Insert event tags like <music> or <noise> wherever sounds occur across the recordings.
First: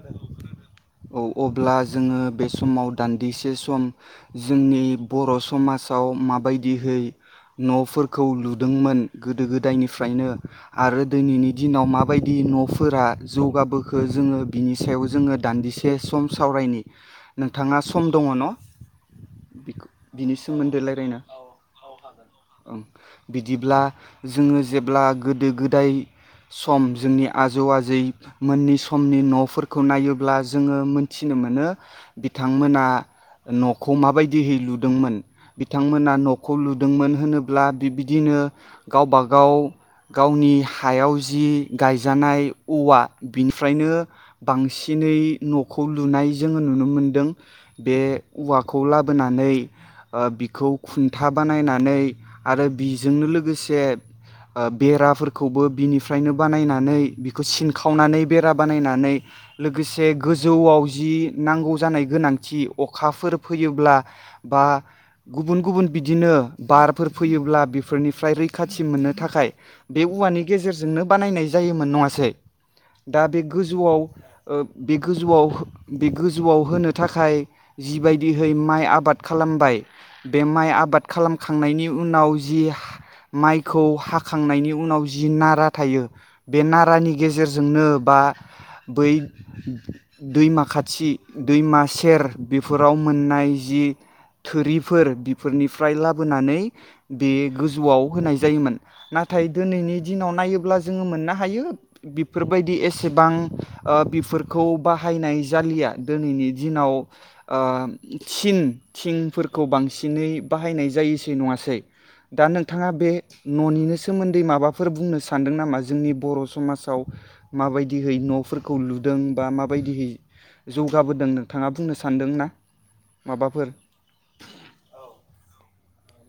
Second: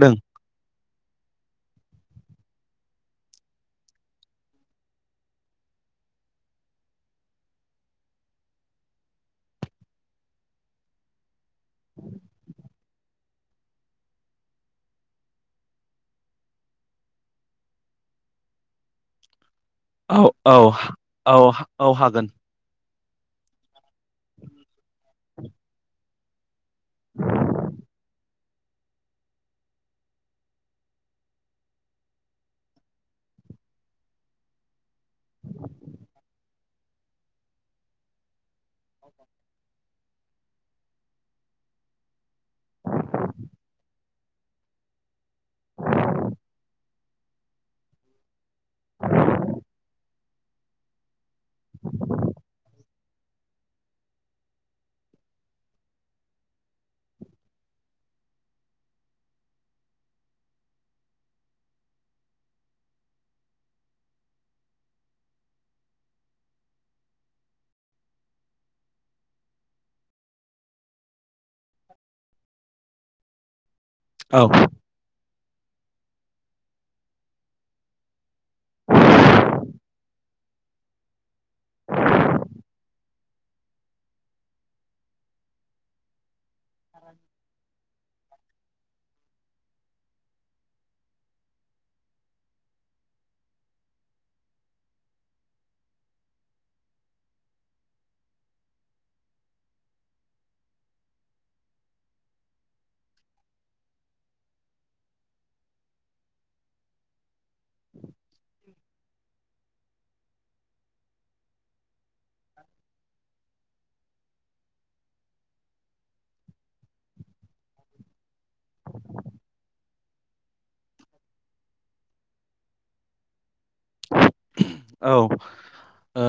दों औ अब्ला जोङो बे समाव दान्दिसे सम जोंनि बर' समाजाव माबायदिहै न'फोरखौ लुदोंमोन गोदो-गोदायनिफ्रायनो आरो दोनैनि दिनाव माबायदि न'फोरा जौगाबो खो जोङो बिनि सायाव जोङो दान्दिसे सम सावरायनि नोंथाङा सम दङ न औ बिनि औ सोमोन्दै रायज्लायनो औ औ हागोन। ओं बिदिब्ला जोङो जेब्ला गोदो-गोदाय सम जोंनि आजौ-आजै मोननि समनि न'फोरखौ नायोब्ला जोङो मोनथिनो मोनो बिथांमोना न'खौ माबायदियै लुदोंमोन बिथांमोना न'खौ लुदोंमोन होनोब्ला बिबदिनो गावबागाव गावनि हायाव जि गायजानाय औवा बिनिफ्रायनो बांसिनै न'खौ लुनाय जोङो नुनो मोनदों बे औवाखौ लाबोनानै ओ बिखौ खुन्था बानायनानै आरो बिजोंनो लोगोसे ओ बेराफोरखौबो बिनिफ्रायनो बानायनानै बिखौ सिन खावनानै बेरा बानायनानै लोगोसे गोजौआव जि नांगौ जानाय गोनांथि अखाफोर फैयोब्ला बा गुबुन गुबुन बिदिनो बारफोर फैयोब्ला बेफोरनिफ्राय रैखाथि मोननो थाखाय बे उवानि गेजेरजोंनो बानायनाय जायोमोन नङासै? दा बे गो गोजौआव औ ओ बे गोजौआव बे गोजौआव होनो थाखाय जिबायदिहै माइ आबाद खालामबाय बे माइ आबाद खालामखांनायनि उनाव जि माइखौ हाखांनायनि उनाव जि नारा थायो बे नारानि गेजेर नो‌ बा बै दैमा खाथि दैमा सेर बेफोराव मोननाय जि थोरिफोर बिफोरनिफ्राय लाबोनानै बे गोजौआव होनाय जायोमोन नाथाय दोनैनि दिनाव नायोब्ला जोङो मोननो हायो बि बेफोरबायदि एसेबां ओ बेफोरखौ बाहायनाय जालिया दिनैनि दिनाव ओ थिन थिंफोरखौ बांसिन सिनै बाहायनाय जायसै नङासै? दा नोंथाङा बे न'नि सोमोन्दै माबाफोर बुंनो सानदों नामा जोंनि बर' समाजाव माबायदिहै न'फोरखौ लुदों बा माबायदिहै जौगाबोदों नोंथाङा बुंनो सानदोंना माबाफोर? औ ओ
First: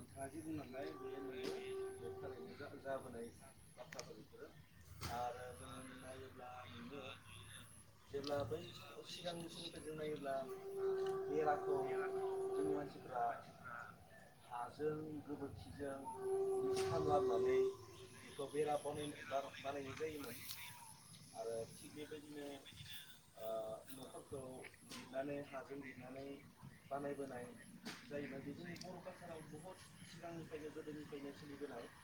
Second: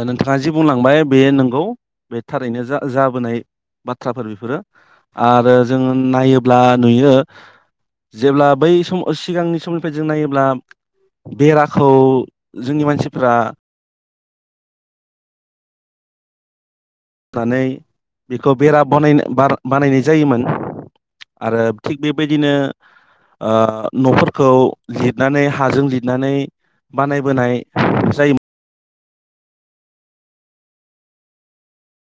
नों बिथाङा जि बुंलांबाय बे नंगौ बे थारैनो जा जाबोनाय बाथ्राफोर बेफोरो आरो जोंङो नायोब्ला नुयो जेब्ला बै सिगांनि समफोरजों नायोब्ला बेराखौ जोंनि मानसि मानसिफ्रा हाजों गोबोरखिजों होननानै बेखौ बेरा बा ब बानायनाय जायोमोन आरो थिग बेबायदिनो न'फोरखौ लिरनानै हाजों लिरनानै बानायबोनाय जायो <unintelligible>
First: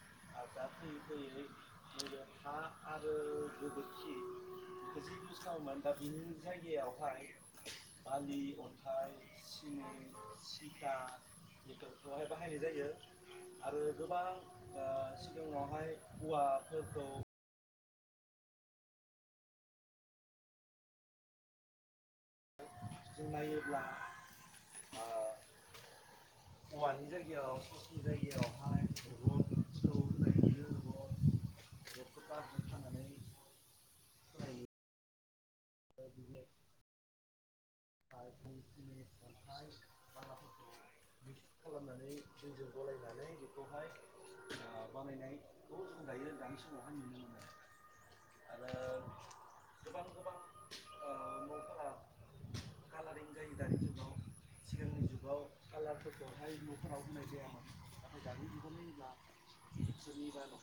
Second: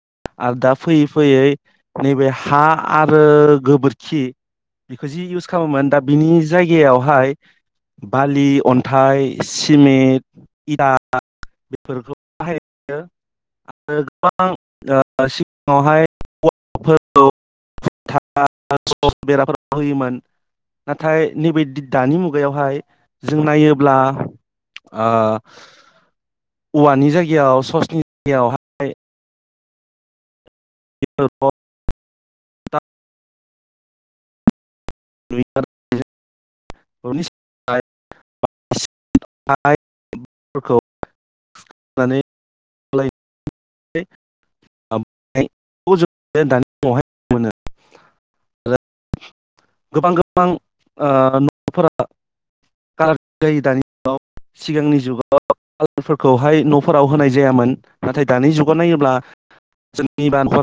आरो दा फैयै फैयै नैबे हा आरो गोबोरखि बेखौ जि इउस खालामोमोन दा बिनि जायगायावहाय बालि अन्थाइ सिमेन्ट इदा रेक्टरखौहाय बाहायनाय जायो आरो गोबां सिगाङावहाय औवाफोरखौ <unintelligible> बेराफोराव होयोमोन नाथाय नैबे दानि मुगायावहाय जों नायोब्ला ओ औवानि जायगायाव ससनि जायगायाव <unintelligible> नुयो <unintelligible> <unintelligible> आरो। होनानै लायनायखौ <unintelligible> बानायनायखौ जों दायो दानि समावहाय नुनो मोनो आरो गोबां गोबां ओ न'फोरा कालार जायो दानिुगाव सिगांनि जुगाव कालारफोरखौहाय न'फोराव होनाय जायामोन नाथाय दानि जुगाव नायोब्ला जोंनि बान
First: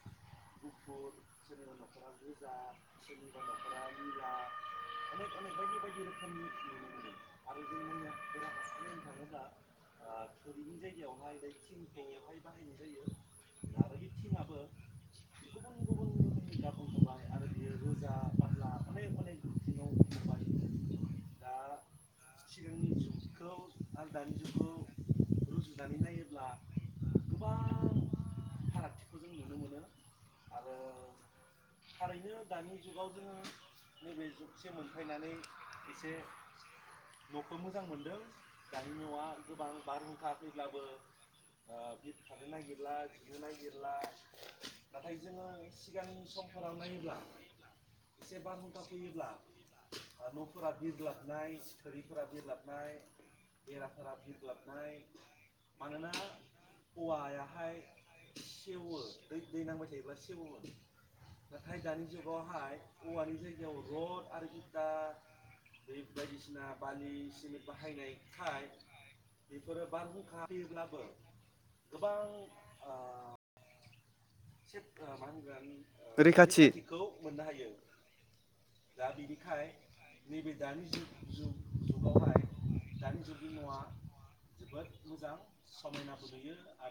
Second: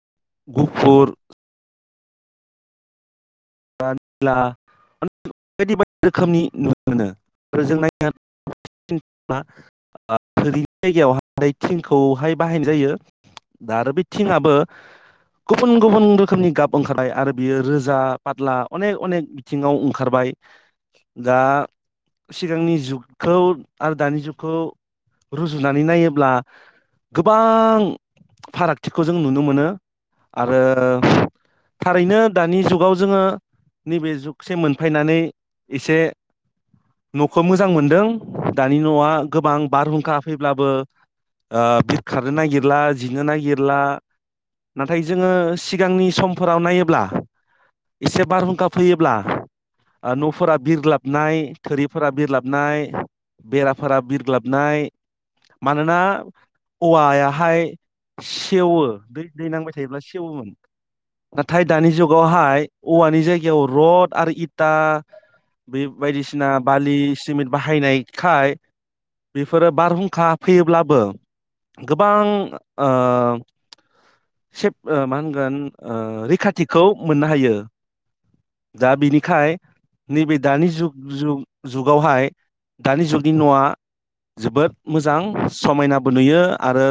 <unintelligible> <unintelligible> <unintelligible> रोखोमनि नुनो मोनो आरो जों नाय जायगायावहाय थिंखौहाय बाहायनाय जायो दा आरो बे थिंआो गुबुन गुबुन रोखोमनि गाब ओंखारनाय आरो बेयो रोजा फार्ला अनेक अनेक बिथिङाव ओंखारबाय दा सिगांनि जुगखौ आरो दानि जुगखौ रुजुनानै नायोब्ला गोबां फारागथिखौ जों नुनो मोनो आरो थारैनो दानि जुगाव ओ नैबे जुगसे मोनफायनानै एसे न'खौ मोजां मोनदों दानि न'आ गोबां बारहुंखा फैब्लाबो ओ बिरखारनो नागिरला जिनो नागिरला नाथाय जोङो सिगांनि समफोराव नायोब्ला एसे बारहुंखा फैयोब्ला आ न'फोरा फोरा बिरग्लाबनाय थोरिफोरा बिरलाबनाय बेराफोरा बिरग्लाबनाय मानोना औवायाहाय सेवो दै दै नांबाय थायोब्ला सेवोमोन नाथाय दानि जुगावहाय औवानि जायगायाव रद आरो इथा बे बायदिसिना बालि सिमेट बाहायनायखाय बेफोरो बारहुंखा फैयोब्लाबो गोबां ओ सेब मा होनगोन ओ रैखाथिखौ मोननो हायो। दा बिनिखाय नैबे दानि जुग जुग जुगावहाय दानि जुगनि न'आ जोबोद मोजां समायनाबो नुयो आरो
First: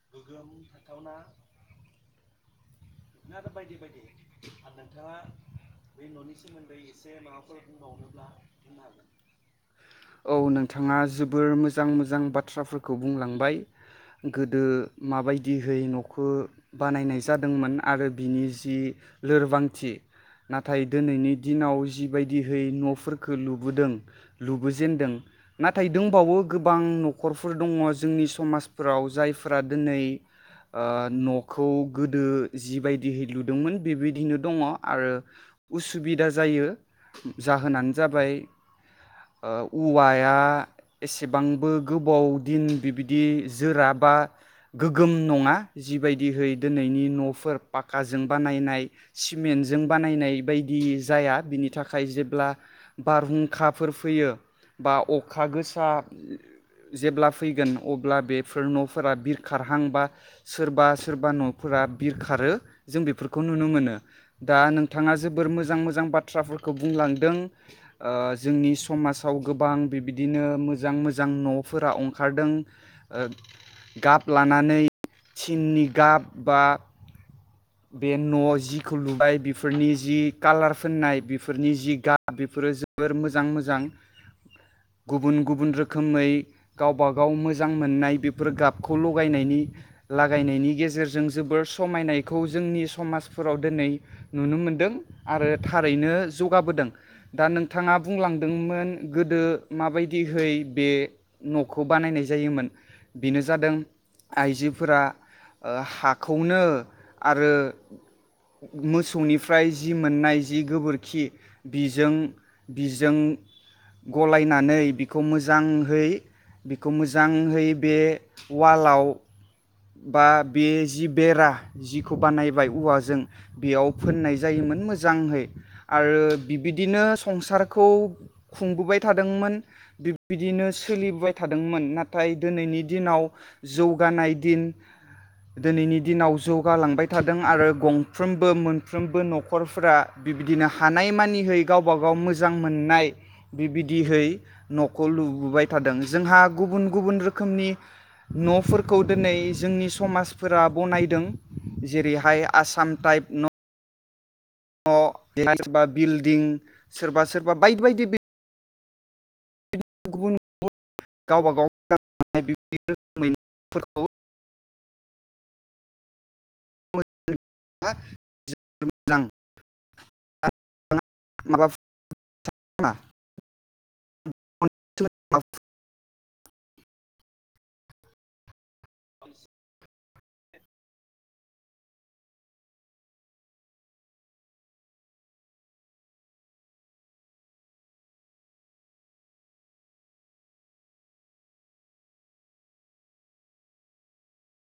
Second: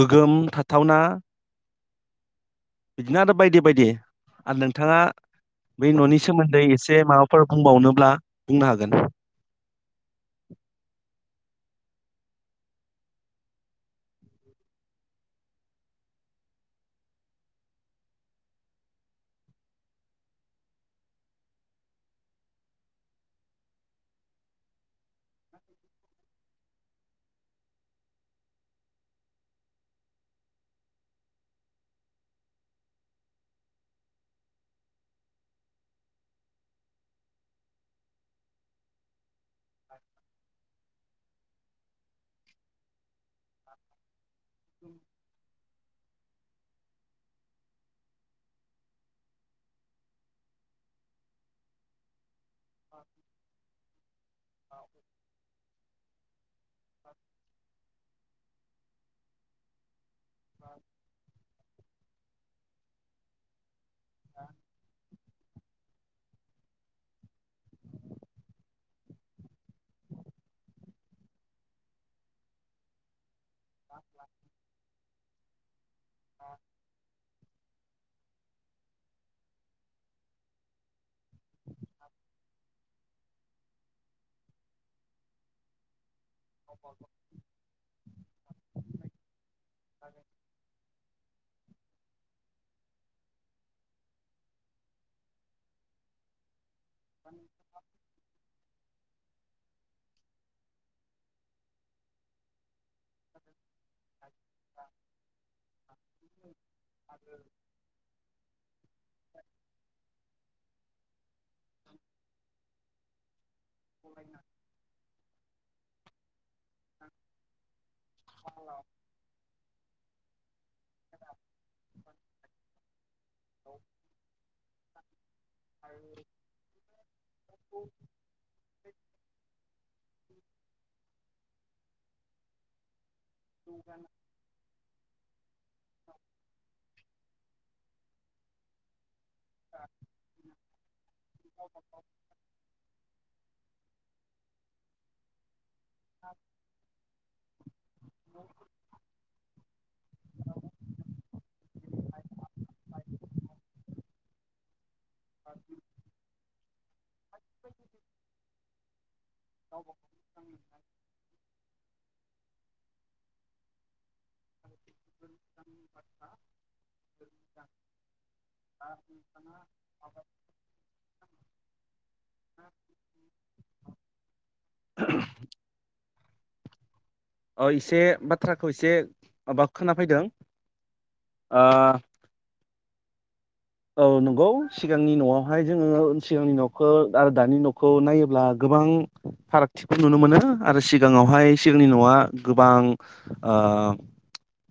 गोगोम थाथावना इदिनो आरो बायदि बायदि आरो नों आ बै न'नि सोमोन्दै एसे माबाफोर बुंबावनोब्ला बुंनो हागोन औ नोंथाङा जो बोर मोजां मोजां बाथ्राफोरखौ बुंलांबाय गोदो माबायदिहै न' खो बानायनाय जादोंमोन आरो बिनि जि लोरबांथि नाथाय दिनैनि दिनाव जिबायदिहै न'फोरखौ लुबोदों लुबोजेनदों नाथाय दंबावो गोबां न'खरफोर दङ जोंनि समाजफोराव जायफोरा दोनै ओ न'खौ गोदो जिबायदिहै लुदोंमोन बिबोयदिनो दङ आरो उसुबिदा जायो जाहोनानो जाबाय ओ औवाया एस एसेबांबो गोबाव दिन बिबि दि जोरा बा गोगोम नङा जिबायदिहै दिनैनि न'फोर पाक्काजों बानायनाय सिमेन्टजों बानायनाय बायदि जाया बिनि थाखाय जेब्ला बारहुंखाफोर फैयो बा अखा गोसा जेब्ला फैगोन अब्ला बे फोर न'फोरा बिरखारहांबा सोरबा सोरबा न'फोरा बिर खारो जों बेफोरखौ नुनो मोनो दा नोंथाङा जोबोर मोज जां मोजां बाथ्राफोरखौ बुंलांदों ओ जोंनि समाजाव गोबां बिबदिनो मोजां मोजां न'फोरा ओंखारदों ओ गाब लानानै सिननि गाब बा बे न'आव जिखौ लुबाय बिफोरनि जि कालार फोननाय बिफोरनि जि गाब बेफोरो जोबोर मोजां मोजां गुबुन गुबुन रोखोमै गावबा गाव मोजां मोननाय बेफोर गाबखौ लगाय नायनि लागाय नायनि गेजेरजों जोबोर समायनाय खौ जोंनि समाजफोराव दोनै नुनो मोनदों आरो थारैनो जौगाबोदों दा नोंथाङा बुंलांदोंमोन गोदो माबायदिहै बे न'खौ बानायनाय जायोमोन बिनो जादों आइजोफोरा ओ हाखौनो आरो मोसौनिफ्राय जि मोननाय जि गोबोर खि बिजों बिजों गलायनानै बिखौ मोजां मोजांहै बेखौ मोजांहै बे वालाव बा बे जि बेरा जिखौ बानायबाय औवाजों बेयाव फोननाय जायोमोन मोजाङै आरो बिबिदिनो संसारखौ खुंबोबाय थादोंमोन बिब बिदिनो सोलिबोबाय थादोंमोन नाथाय दिनैनि दिनाव जौगानाय दोनैनि दिनाव जौगालांबाय थ थादों आरो गंफ्रोमबो मोनफ्रोमबो न'ख रफोरा बिबिदिनो हानाय मानिहै गावबा गाव मोजां मोननाय बिबिदिहै न'खौ लुबाय थादों जोंहा गुबुन गुबुन रोखोमनि न'फोरखौ जोंनि समाजफोरा बनायदों जेरैहाय आसाम टाइप न न बेहाय सोरबा बिल्डिं सोरबा सोरबा बायदि बायदि गुब गुबुन गुबुन गावबा गाव बिदि रोखोमैफोरखौ माबा <inaudible> <inaudible> इसे बाथ्राखौ एसे माबा खोना फैदों ओ औ नंगौ सिगांनि न'आवहाय जोङो सिगांनि न'खौ आरो दानि न'खौ नायोब्ला गोबां फारागथिखौ नुनो मोनो आरो सिगाङावहाय सिगांनि न'आ गोबां ओ